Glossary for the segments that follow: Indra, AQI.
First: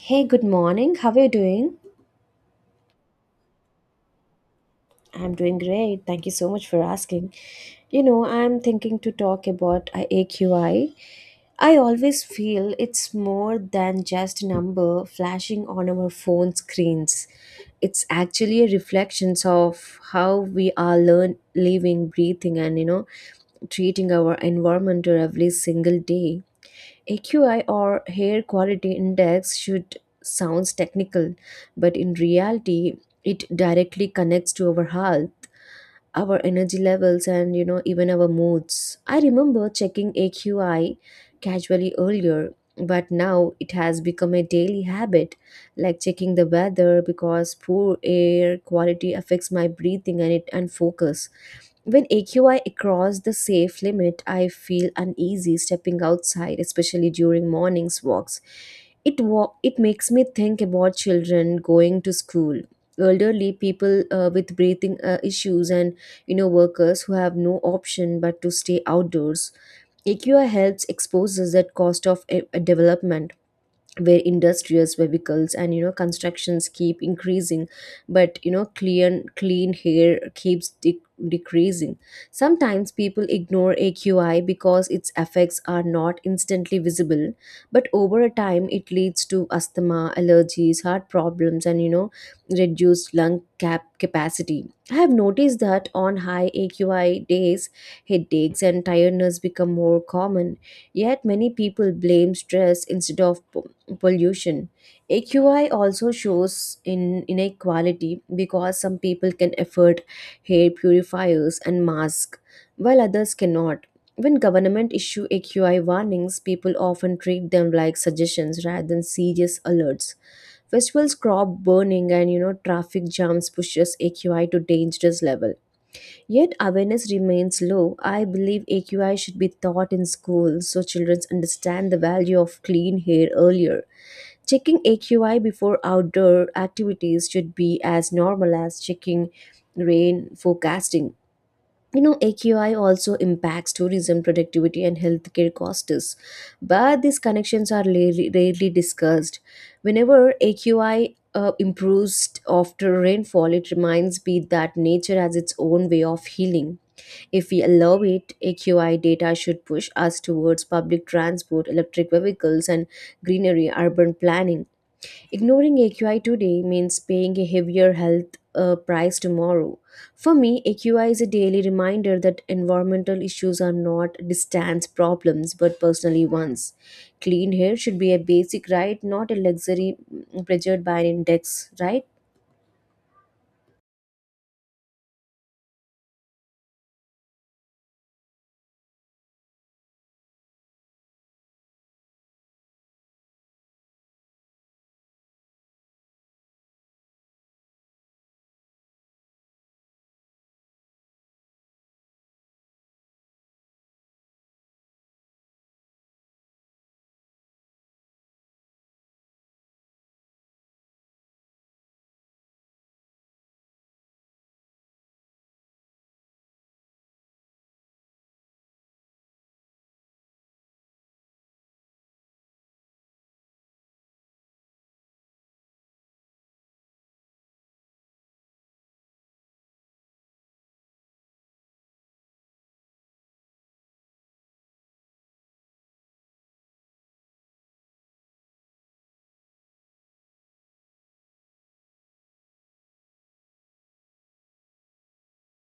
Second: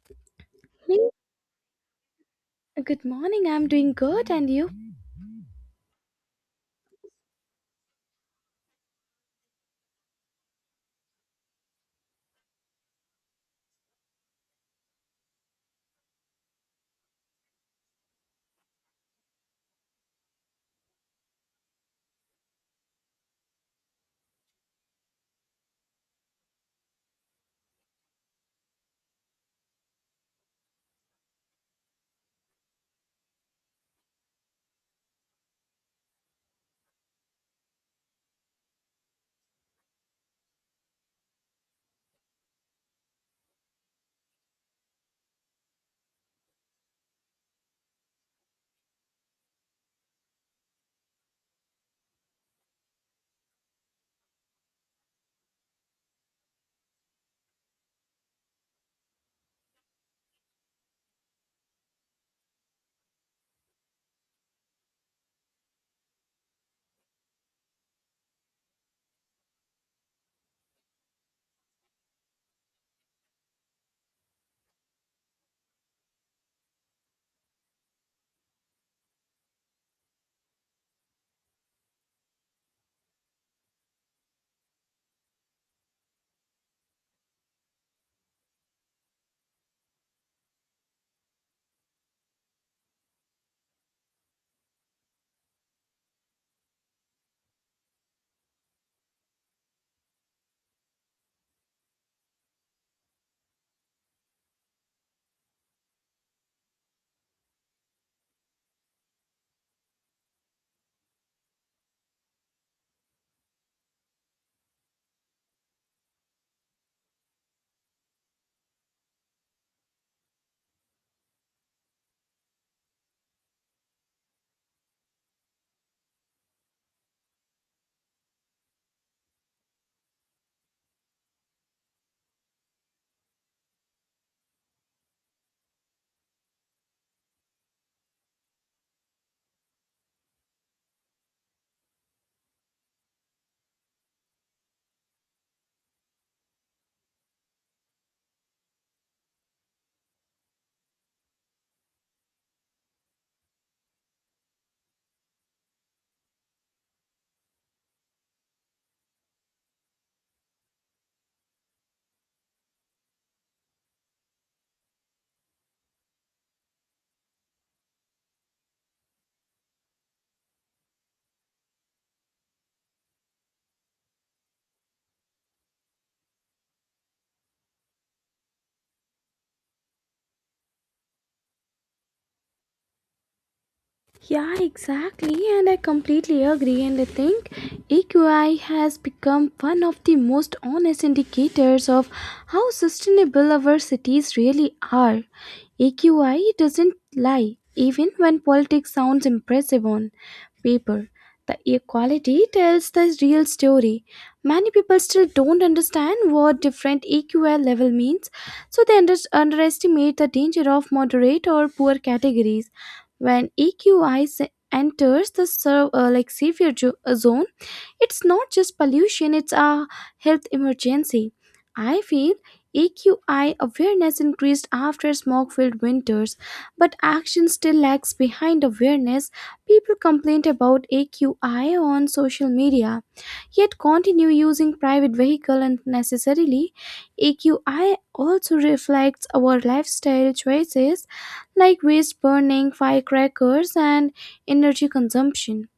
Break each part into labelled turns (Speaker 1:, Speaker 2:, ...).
Speaker 1: Hey, good morning. How
Speaker 2: Morning.
Speaker 1: are you doing?
Speaker 2: Good morning. I'm doing good, and you?
Speaker 1: I'm doing great. Thank you so much for asking. I'm thinking to talk about AQI. I always feel it's more than just a number flashing on our phone screens. It's actually a reflection of how we are living, breathing, and treating our environment every single day. AQI, or hair quality index, should sounds technical, but in reality, it directly connects to our health, our energy levels, and even our moods. I remember checking AQI casually earlier, but now it has become a daily habit, like checking the weather because poor air quality affects my breathing and it and focus. When AQI across the safe limit, I feel uneasy stepping outside, especially during mornings walks. It makes me think about children going to school, elderly people with breathing issues, and workers who have no option but to stay outdoors. AQI helps exposes that cost of development where industries vehicles and constructions keep increasing, but you know, clean hair keeps decreasing. Sometimes people ignore aqi because its effects are not instantly visible, but over a time it leads to asthma, allergies, heart problems, and reduced lung capacity. I have noticed that on high aqi days, headaches and tiredness become more common. Yet many people blame stress instead of pollution. AQI also shows in inequality because some people can afford hair purifiers and masks while others cannot. When government issue AQI warnings, people often treat them like suggestions rather than serious alerts. Festivals, crop burning, and traffic jams pushes AQI to dangerous level. Yet awareness remains low. I believe AQI should be taught in schools so children understand the value of clean hair earlier. Checking AQI before outdoor activities should be as normal as checking rain forecasting. AQI also impacts tourism, productivity, and healthcare costs, but these connections are rarely discussed. Whenever AQI improves after rainfall, it reminds me that nature has its own way of healing. If we allow it, AQI data should push us towards public transport, electric vehicles, and greenery urban planning. Ignoring AQI today means paying a heavier health price tomorrow. For me, AQI is a daily reminder that environmental issues are not distance problems but personally ones. Clean air should be a basic right, not a luxury pressured by an index, right?
Speaker 2: Yeah, exactly, and I completely agree. And I think AQI has become one of the most honest indicators of how sustainable our cities really are. AQI doesn't lie, even when politics sounds impressive on paper. The equality tells the real story. Many people still don't understand what different AQI level means, so they underestimate the danger of moderate or poor categories. When EQI enters the like savior zone, it's not just pollution, it's a health emergency. I feel AQI awareness increased after smog filled winters, but action still lags behind awareness. People complain about AQI on social media, yet continue using private vehicle unnecessarily. AQI also reflects our lifestyle choices like waste burning, firecrackers, and energy consumption.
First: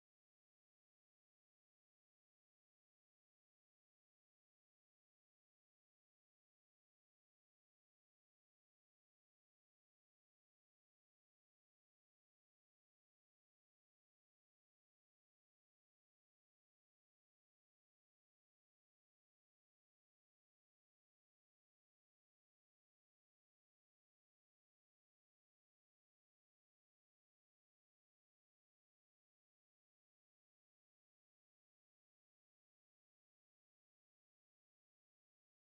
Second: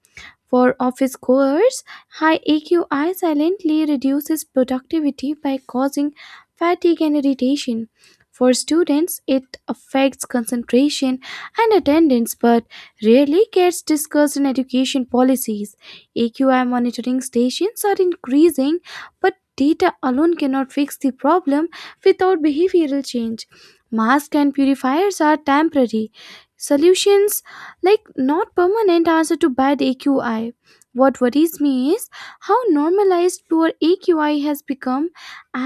Speaker 2: For office goers, high AQI silently reduces productivity by causing fatigue and irritation. For students, it affects concentration and attendance but rarely gets discussed in education policies. AQI monitoring stations are increasing, but data alone cannot fix the problem without behavioral change. Masks and purifiers are temporary solutions like not permanent answer to bad AQI. What worries me is how normalized poor AQI has become,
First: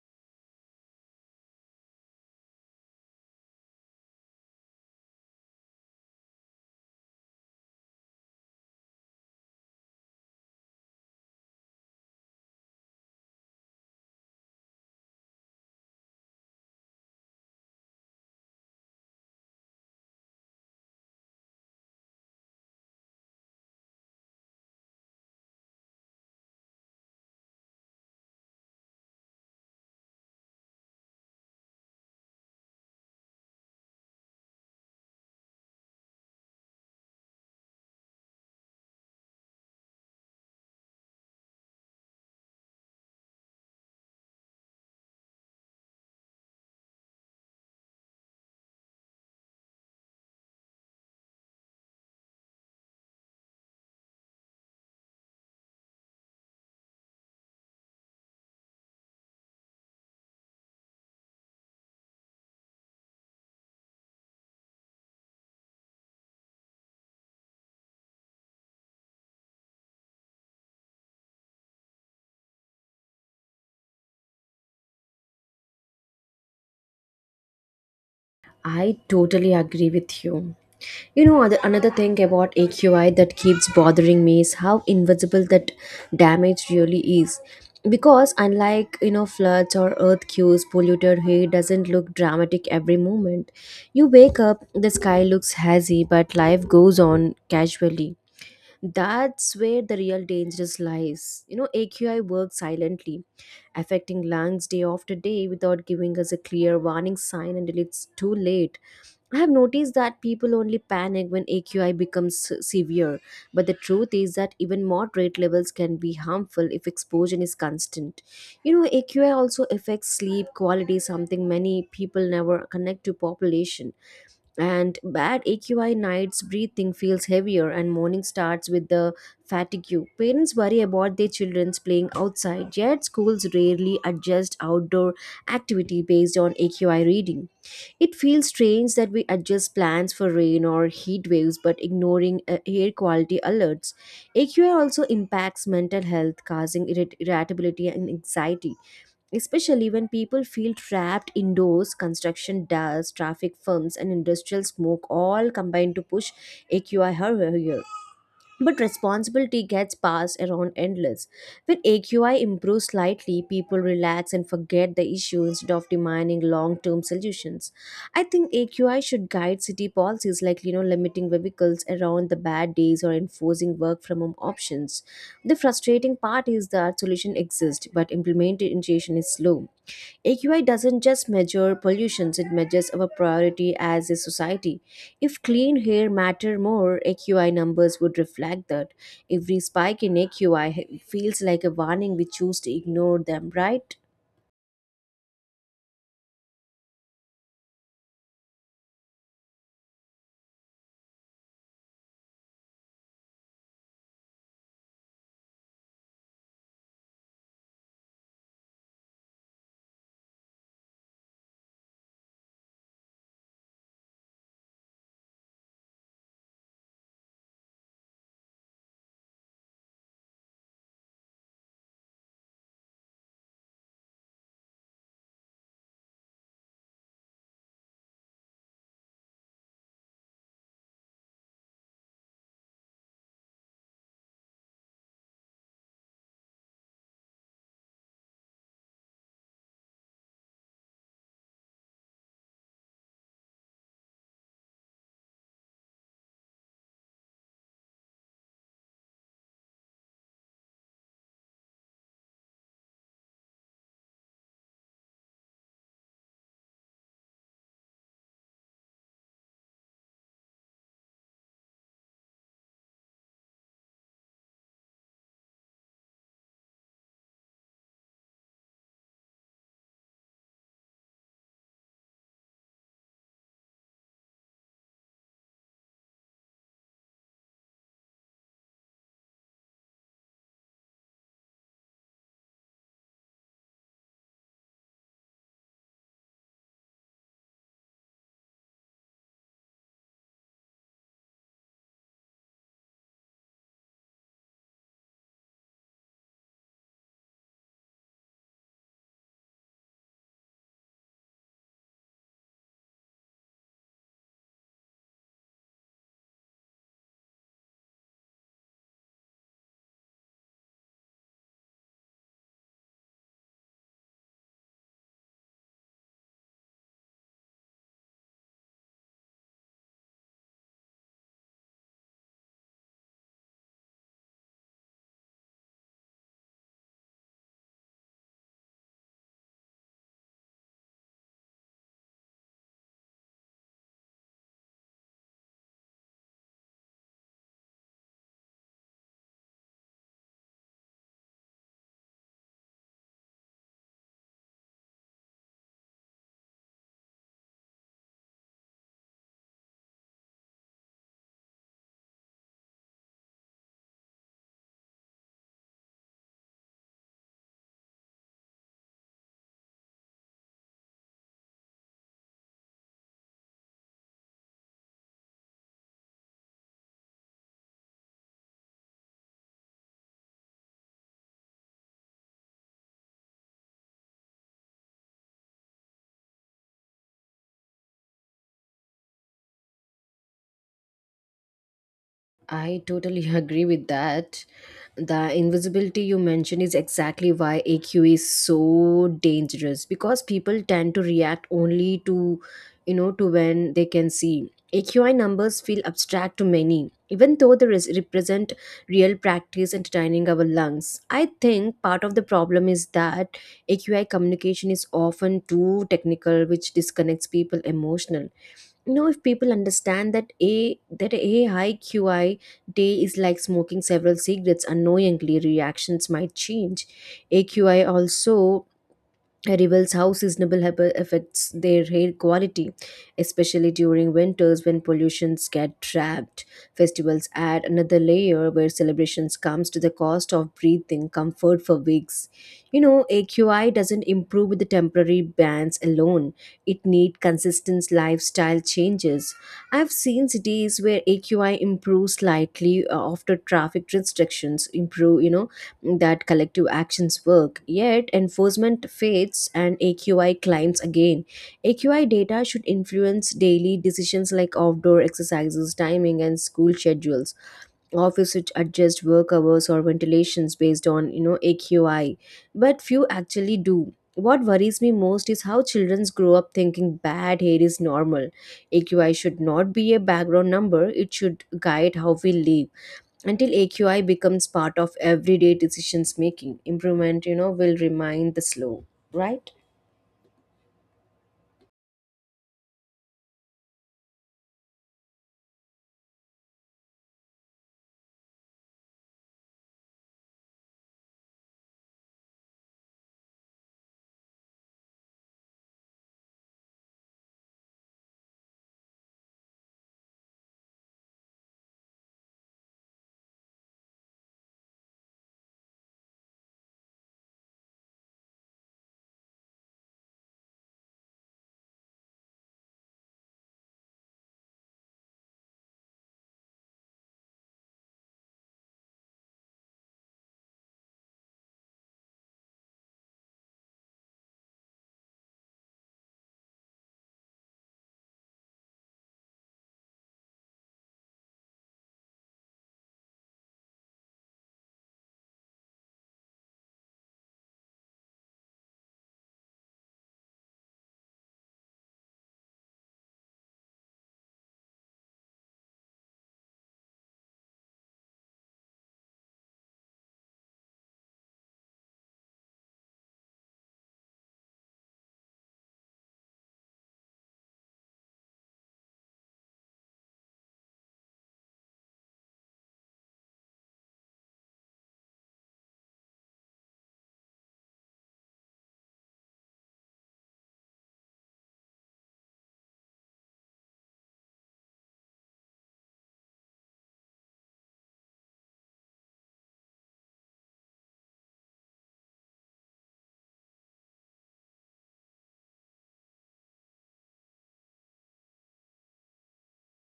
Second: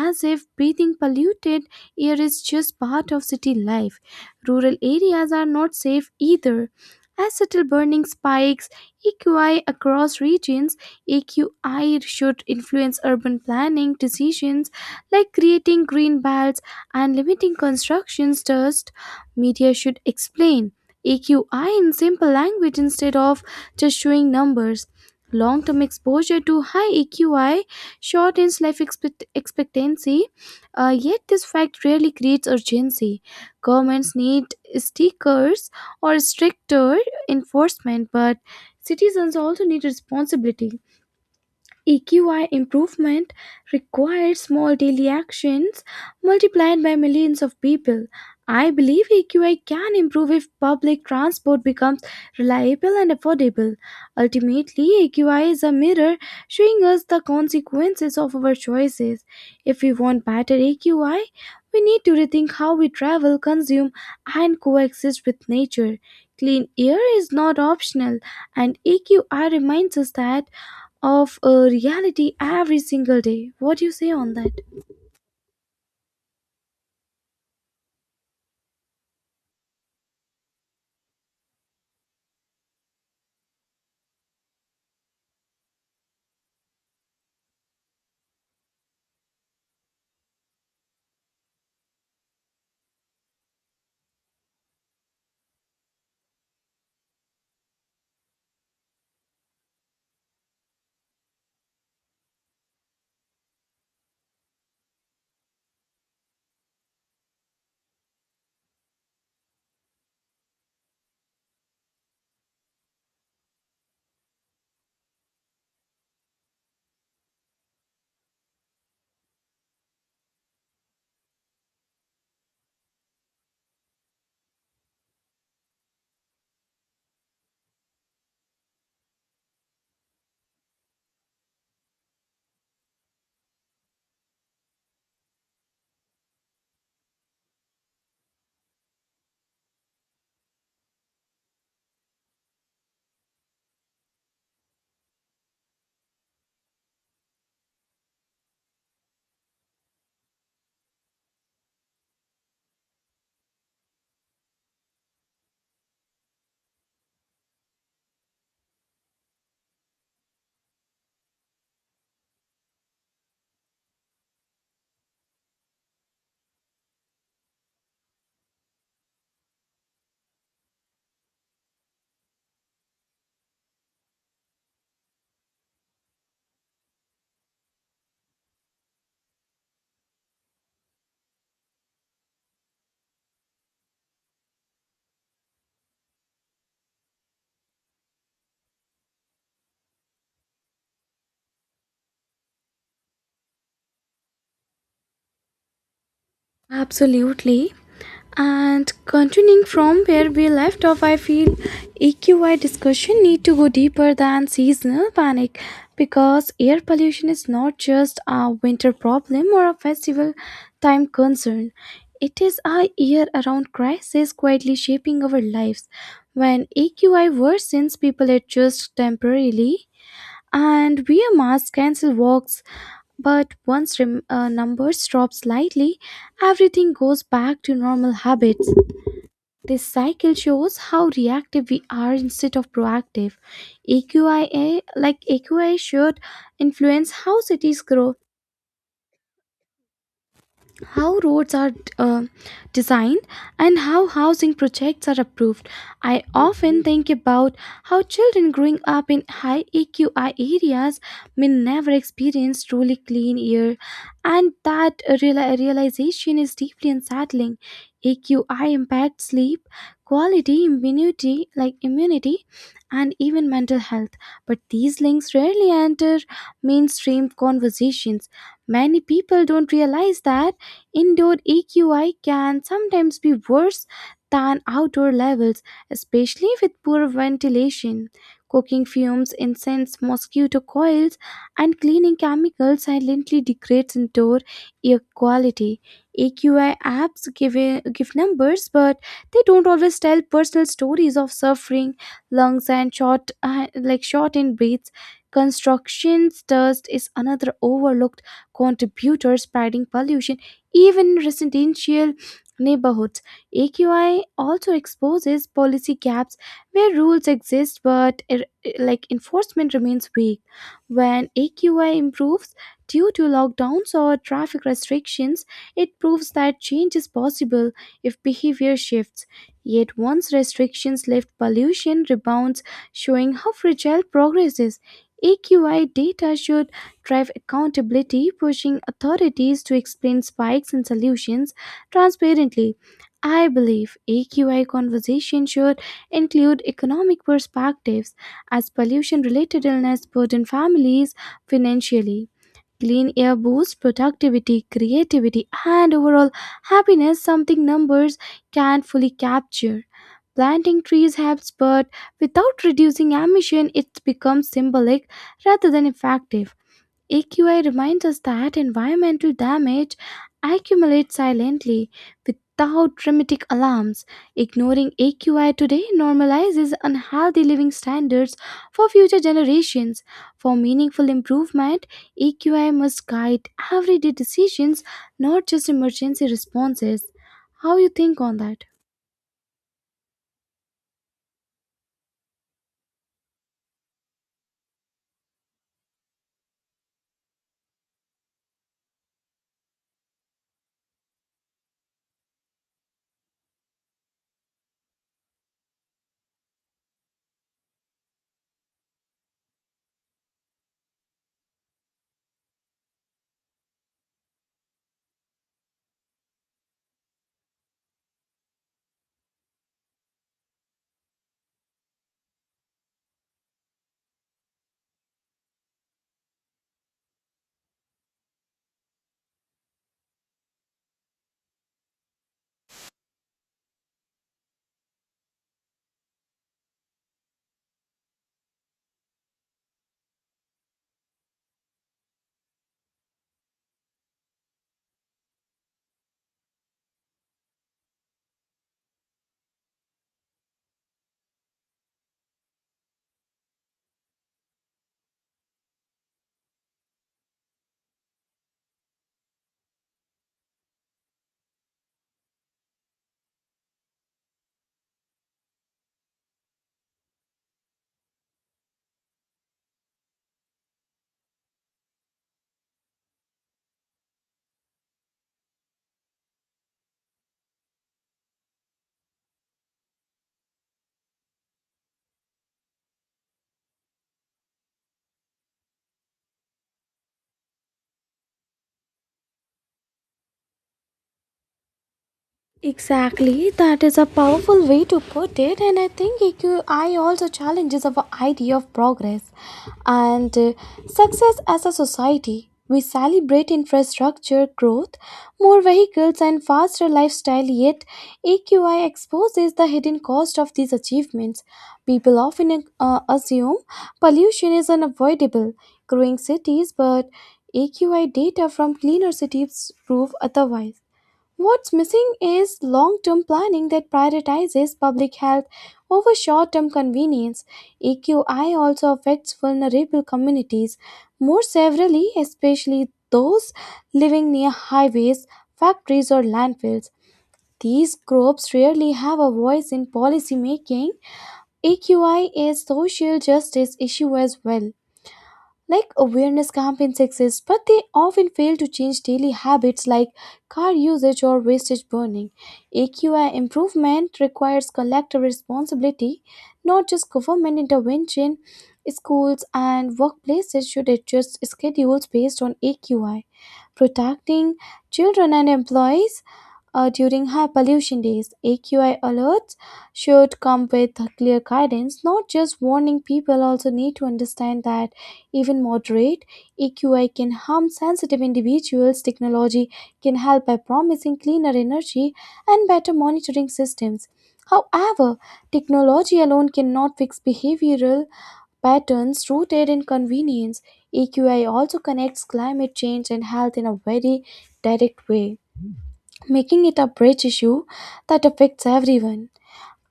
Speaker 2: as if breathing polluted air is just part of city life. Rural areas are not safe either. As subtle burning spikes AQI across regions, AQI should influence urban planning decisions like creating green belts and limiting constructions dust. Media should explain AQI in simple language instead of just showing numbers. Long term exposure to high AQI shortens life expectancy, yet, this fact rarely creates urgency. Governments need stickers or stricter enforcement, but citizens also need responsibility. EQI improvement requires small daily actions multiplied by millions of people. I believe EQI can improve if public transport becomes reliable and affordable. Ultimately, EQI is a mirror showing us the consequences of our choices. If we want better EQI, we need to rethink how we travel, consume, and coexist with nature. Clean air is not optional, and EQI reminds us that of a reality every single day. What do you say on that?
Speaker 1: I totally agree with you. You know, another thing about AQI that keeps bothering me is how invisible that damage really is. Because unlike, floods or earthquakes, polluted hay doesn't look dramatic every moment. You wake up, the sky looks hazy, but life goes on casually. That's where the real danger lies. AQI works silently, affecting lungs day after day without giving us a clear warning sign until it's too late. I have noticed that people only panic when AQI becomes severe, but the truth is that even moderate levels can be harmful if exposure is constant. AQI also affects sleep quality, something many people never connect to population. And bad AQI nights, breathing feels heavier, and morning starts with the fatigue. Parents worry about their children's playing outside, yet schools rarely adjust outdoor activity based on AQI reading. It feels strange that we adjust plans for rain or heat waves but ignoring air quality alerts. AQI also impacts mental health, causing irritability and anxiety, especially when people feel trapped indoors. Construction dust, traffic fumes, and industrial smoke all combine to push AQI higher. But responsibility gets passed around endless. When AQI improves slightly, people relax and forget the issue instead of demanding long-term solutions. I think AQI should guide city policies like limiting vehicles around the bad days or enforcing work from home options. The frustrating part is that solution exists, but implementation is slow. AQI doesn't just measure pollutions, it measures our priority as a society. If clean air matter more, AQI numbers would reflect that. Every spike in AQI feels like a warning we choose to ignore them, right?
Speaker 2: Absolutely. And continuing from where we left off, I feel EQI discussion need to go deeper than seasonal panic because air pollution is not just a winter problem or a festival time concern. It is a year-round crisis quietly shaping our lives. When EQI worsens, people adjust temporarily and wear masks, cancel walks. But once numbers drop slightly, everything goes back to normal habits. This cycle shows how reactive we are instead of proactive. AQIA, like AQI, should influence how cities grow, how roads are uh, designed, and how housing projects are approved. I often think about how children growing up in high AQI areas may never experience truly clean air, and that realization is deeply unsettling. AQI impacts sleep, quality, immunity, like immunity, and even mental health. But these links rarely enter mainstream conversations. Many people don't realize that indoor EQI can sometimes be worse than outdoor levels, especially with poor ventilation. Cooking fumes, incense, mosquito coils, and cleaning chemicals silently degrades indoor air quality. AQI apps give numbers, but they don't always tell personal stories of suffering, lungs, and like shortened breaths. Constructions dust is another overlooked contributor, spreading pollution even residential neighborhoods. AQI also exposes policy gaps where rules exist, but like enforcement remains weak. When AQI improves due to lockdowns or traffic restrictions, it proves that change is possible if behavior shifts. Yet once restrictions lift, pollution rebounds, showing how fragile progress is. AQI data should drive accountability, pushing authorities to explain spikes and solutions transparently. I believe AQI conversation should include economic perspectives as pollution related illness burden families financially. Clean air boosts productivity, creativity, and overall happiness, something numbers can't fully capture. Planting trees helps, but without reducing emission, it becomes symbolic rather than effective. AQI reminds us that environmental damage accumulates silently without dramatic alarms. Ignoring AQI today normalizes unhealthy living standards for future generations. For meaningful improvement, AQI must guide everyday decisions, not just emergency responses. How you think on that?
Speaker 1: I totally agree with that. The invisibility you mentioned is exactly why AQ is so dangerous because people tend to react only to, when they can see. AQI numbers feel abstract to many, even though they represent real practice entertaining our lungs. I think part of the problem is that AQI communication is often too technical, which disconnects people emotionally. You know, if people understand that a high qi day is like smoking several cigarettes unknowingly, reactions might change. Aqi also reveals how seasonable habit affects their hair quality, especially during winters when pollutions get trapped. Festivals add another layer where celebrations comes to the cost of breathing comfort for weeks. AQI doesn't improve with the temporary bans alone. It need consistent lifestyle changes. I've seen cities where AQI improves slightly after traffic restrictions improve, that collective actions work, yet enforcement fades and AQI climbs again. AQI data should influence daily decisions like outdoor exercises, timing, and school schedules. Office should adjust work hours or ventilations based on AQI, but few actually do. What worries me most is how children grow up thinking bad hair is normal. AQI should not be a background number; it should guide how we live until aqi becomes part of everyday decisions making improvement. Will remain the slow, right?
Speaker 2: Exactly, that is a powerful way to put it, and I think EQI also challenges our idea of progress and success as a society. We celebrate infrastructure growth, more vehicles, and faster lifestyle, yet AQI exposes the hidden cost of these achievements. People often assume pollution is unavoidable, growing cities, but AQI data from cleaner cities prove otherwise. What's missing is long term planning that prioritizes public health over short term convenience. EQI also affects vulnerable communities more severely, especially those living near highways, factories, or landfills. These groups rarely have a voice in policy making. EQI is social justice issue as well. Like awareness campaigns exist, but they often fail to change daily habits like car usage or wastage burning. AQI improvement requires collective responsibility, not just government intervention. Schools and workplaces should adjust schedules based on AQI. Protecting children and employees during high pollution days, AQI alerts should come with clear guidance, not just warning. People also need to understand that even moderate AQI can harm sensitive individuals. Technology can help by promising cleaner energy and better monitoring systems. However, technology alone cannot fix behavioral patterns rooted in convenience. AQI also connects climate change and health in a very direct way, making it a bridge issue that affects everyone.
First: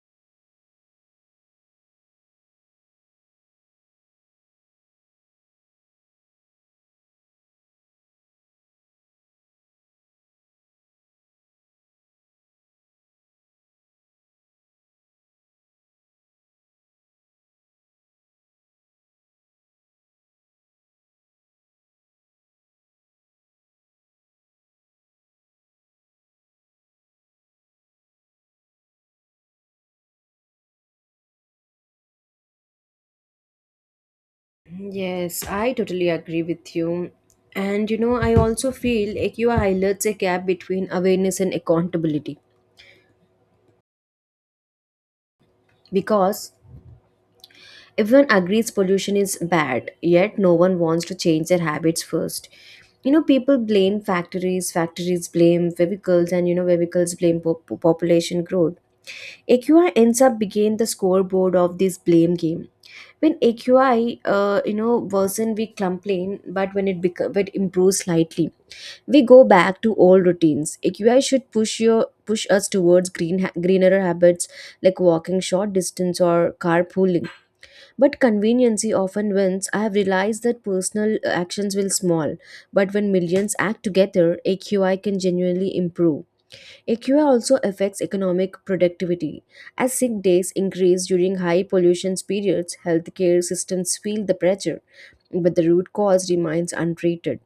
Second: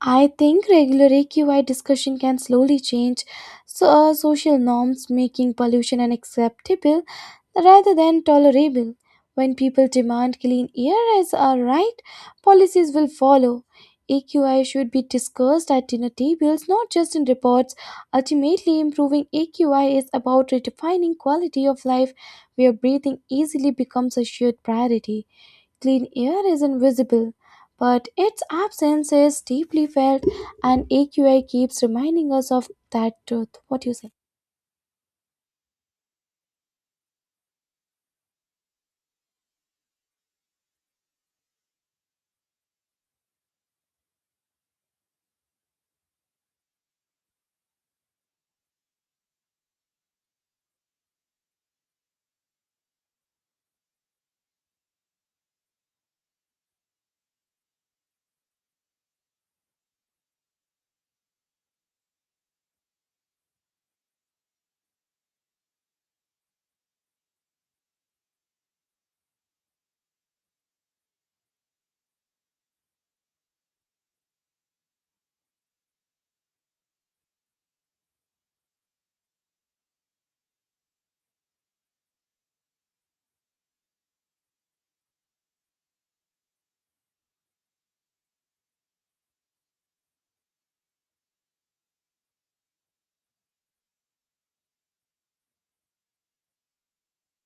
Speaker 2: I think regular AQI discussion can slowly change so, social norms, making pollution unacceptable rather than tolerable. When people demand clean air as a right, policies will follow. AQI should be discussed at dinner tables, not just in reports. Ultimately, improving AQI is about redefining quality of life where breathing easily becomes a shared priority. Clean air is invisible, but its absence is deeply felt, and AQI keeps reminding us of that truth. What do you say?
Speaker 1: Yes, I totally agree with you. And I also feel AQI highlights a gap between awareness and accountability because everyone agrees pollution is bad, yet no one wants to change their habits first. People blame factories, factories blame vehicles, and vehicles blame population growth. AQI ends up being the scoreboard of this blame game. When aqi worsen, we complain, but when it improves slightly, we go back to old routines. Aqi should push us towards greener habits like walking short distance or carpooling, but conveniency often wins. I have realized that personal actions will small, but when millions act together, aqi can genuinely improve. AQI also affects economic productivity. As sick days increase during high pollution periods, healthcare systems feel the pressure, but the root cause remains untreated.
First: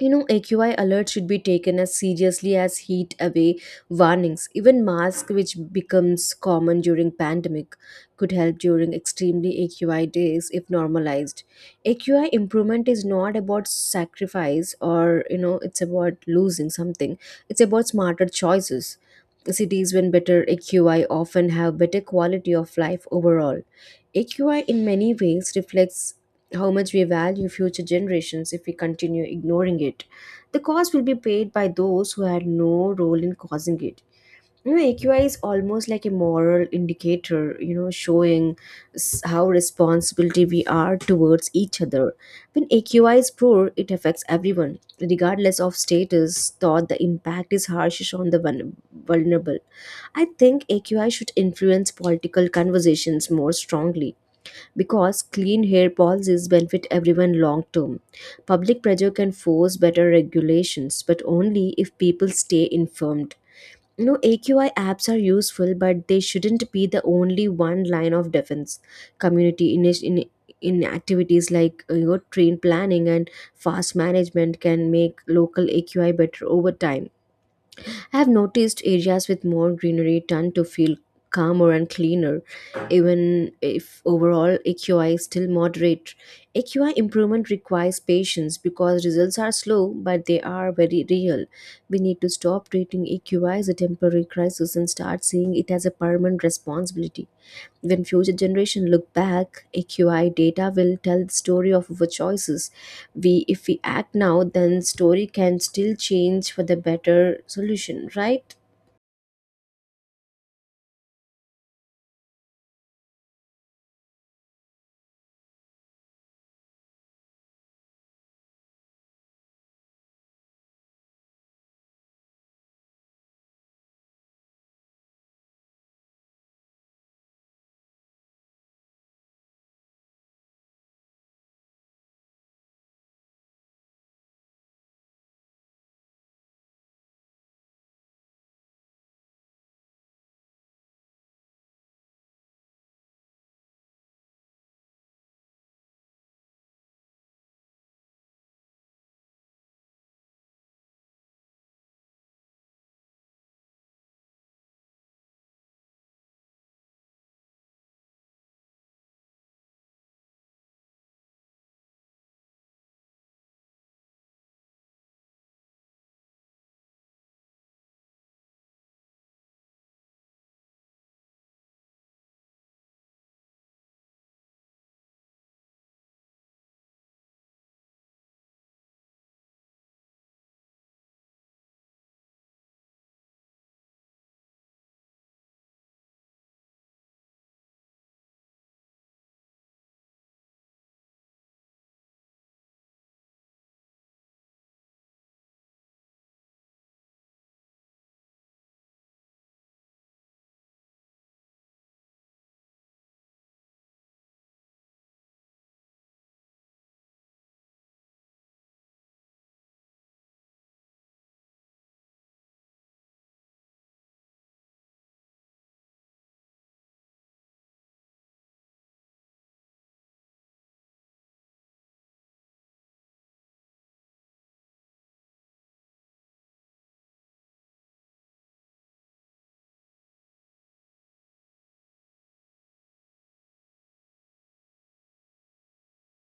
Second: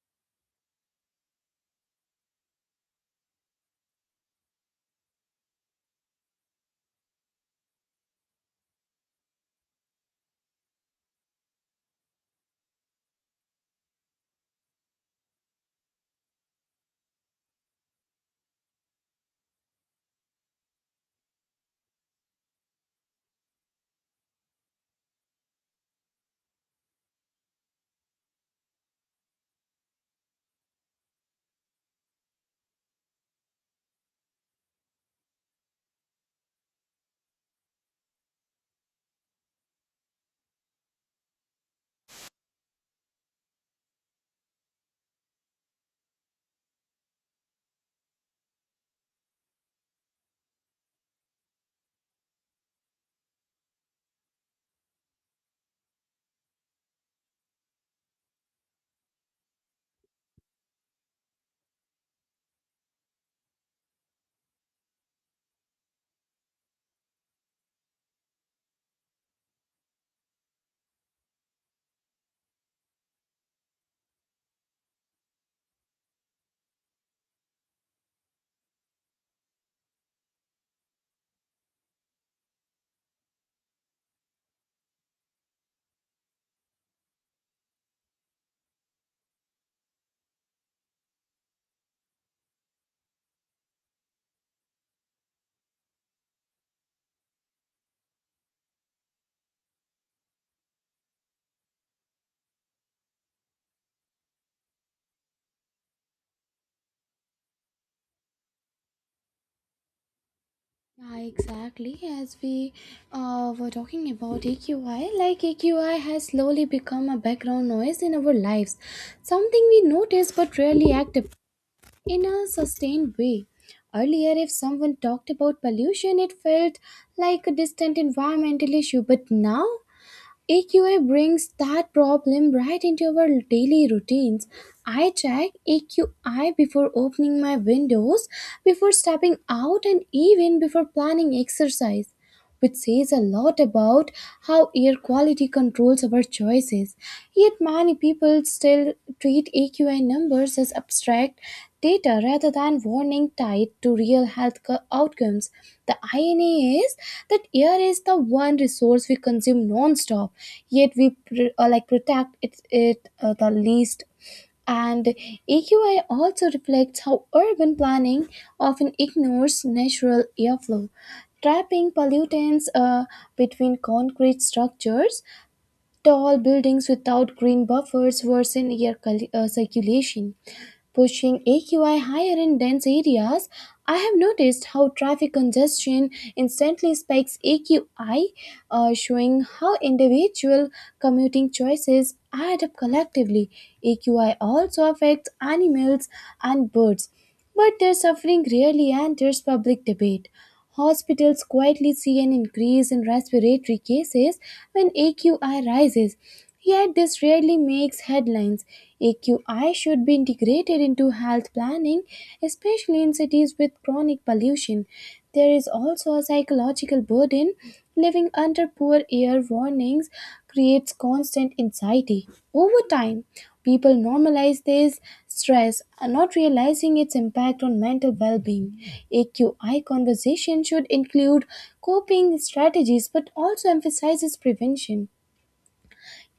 Speaker 1: AQI alerts should be taken as seriously as heat away warnings. Even masks, which becomes common during pandemic, could help during extremely AQI days if normalized. AQI improvement is not about sacrifice or it's about losing something. It's about smarter choices. Cities with better AQI often have better quality of life overall. AQI in many ways reflects how much we value future generations if we continue ignoring it. The cost will be paid by those who had no role in causing it. AQI is almost like a moral indicator, showing how responsibility we are towards each other. When AQI is poor, it affects everyone, regardless of status, thought the impact is harshest on the vulnerable. I think AQI should influence political conversations more strongly because clean hair policies benefit everyone long term. Public pressure can force better regulations, but only if people stay informed. AQI apps are useful, but they shouldn't be the only one line of defense. Community in activities like train planning and fast management can make local AQI better over time. I have noticed areas with more greenery tend to feel calmer and cleaner, even if overall AQI is still moderate. AQI improvement requires patience because results are slow, but they are very real. We need to stop treating AQI as a temporary crisis and start seeing it as a permanent responsibility. When future generation look back, AQI data will tell the story of our choices. If we act now, then story can still change for the better solution, right?
Speaker 2: Yeah, exactly. As we were talking about AQI, like AQI has slowly become a background noise in our lives, something we notice but rarely act up in a sustained way. Earlier, if someone talked about pollution, it felt like a distant environmental issue, but now AQI brings that problem right into our daily routines. I check AQI before opening my windows, before stepping out, and even before planning exercise, which says a lot about how air quality controls our choices. Yet, many people still treat AQI numbers as abstract data rather than warning tied to real health outcomes. The irony is that air is the one resource we consume non-stop, yet we like protect it, the least, and AQI also reflects how urban planning often ignores natural airflow, trapping pollutants between concrete structures. Tall buildings without green buffers worsen air circulation, pushing AQI higher in dense areas. I have noticed how traffic congestion instantly spikes AQI, showing how individual commuting choices add up collectively. AQI also affects animals and birds. But their suffering rarely enters public debate. Hospitals quietly see an increase in respiratory cases when AQI rises, yet this rarely makes headlines. AQI should be integrated into health planning, especially in cities with chronic pollution. There is also a psychological burden. Living under poor air warnings creates constant anxiety. Over time, people normalize this stress and not realizing its impact on mental well being. AQI conversation should include coping strategies but also emphasizes prevention.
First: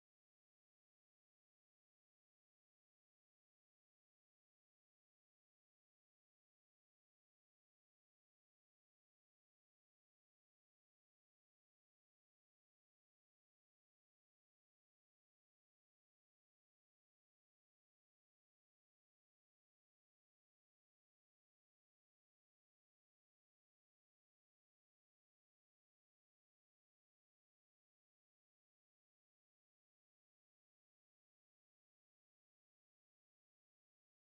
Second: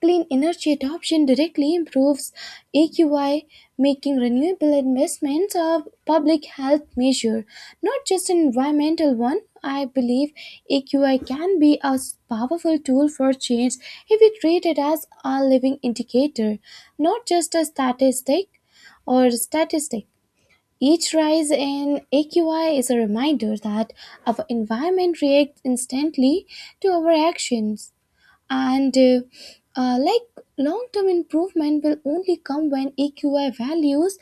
Speaker 2: Clean energy adoption directly improves AQI, making renewable investments a public health measure, not just an environmental one. I believe AQI can be a powerful tool for change if we treat it as a living indicator, not just a statistic. Each rise in AQI is a reminder that our environment reacts instantly to our actions, and like long term improvement will only come when EQI values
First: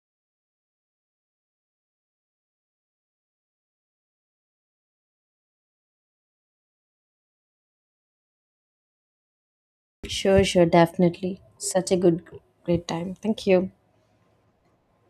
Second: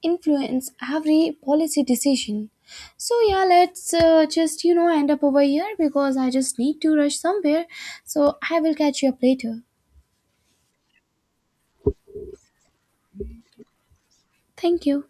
Speaker 2: influence every policy decision. So yeah, let's just end up over here because I just need to rush somewhere, so I will catch you up later.
Speaker 1: Sure, sure, definitely. Such a great time. Thank you.
Speaker 2: Thank you.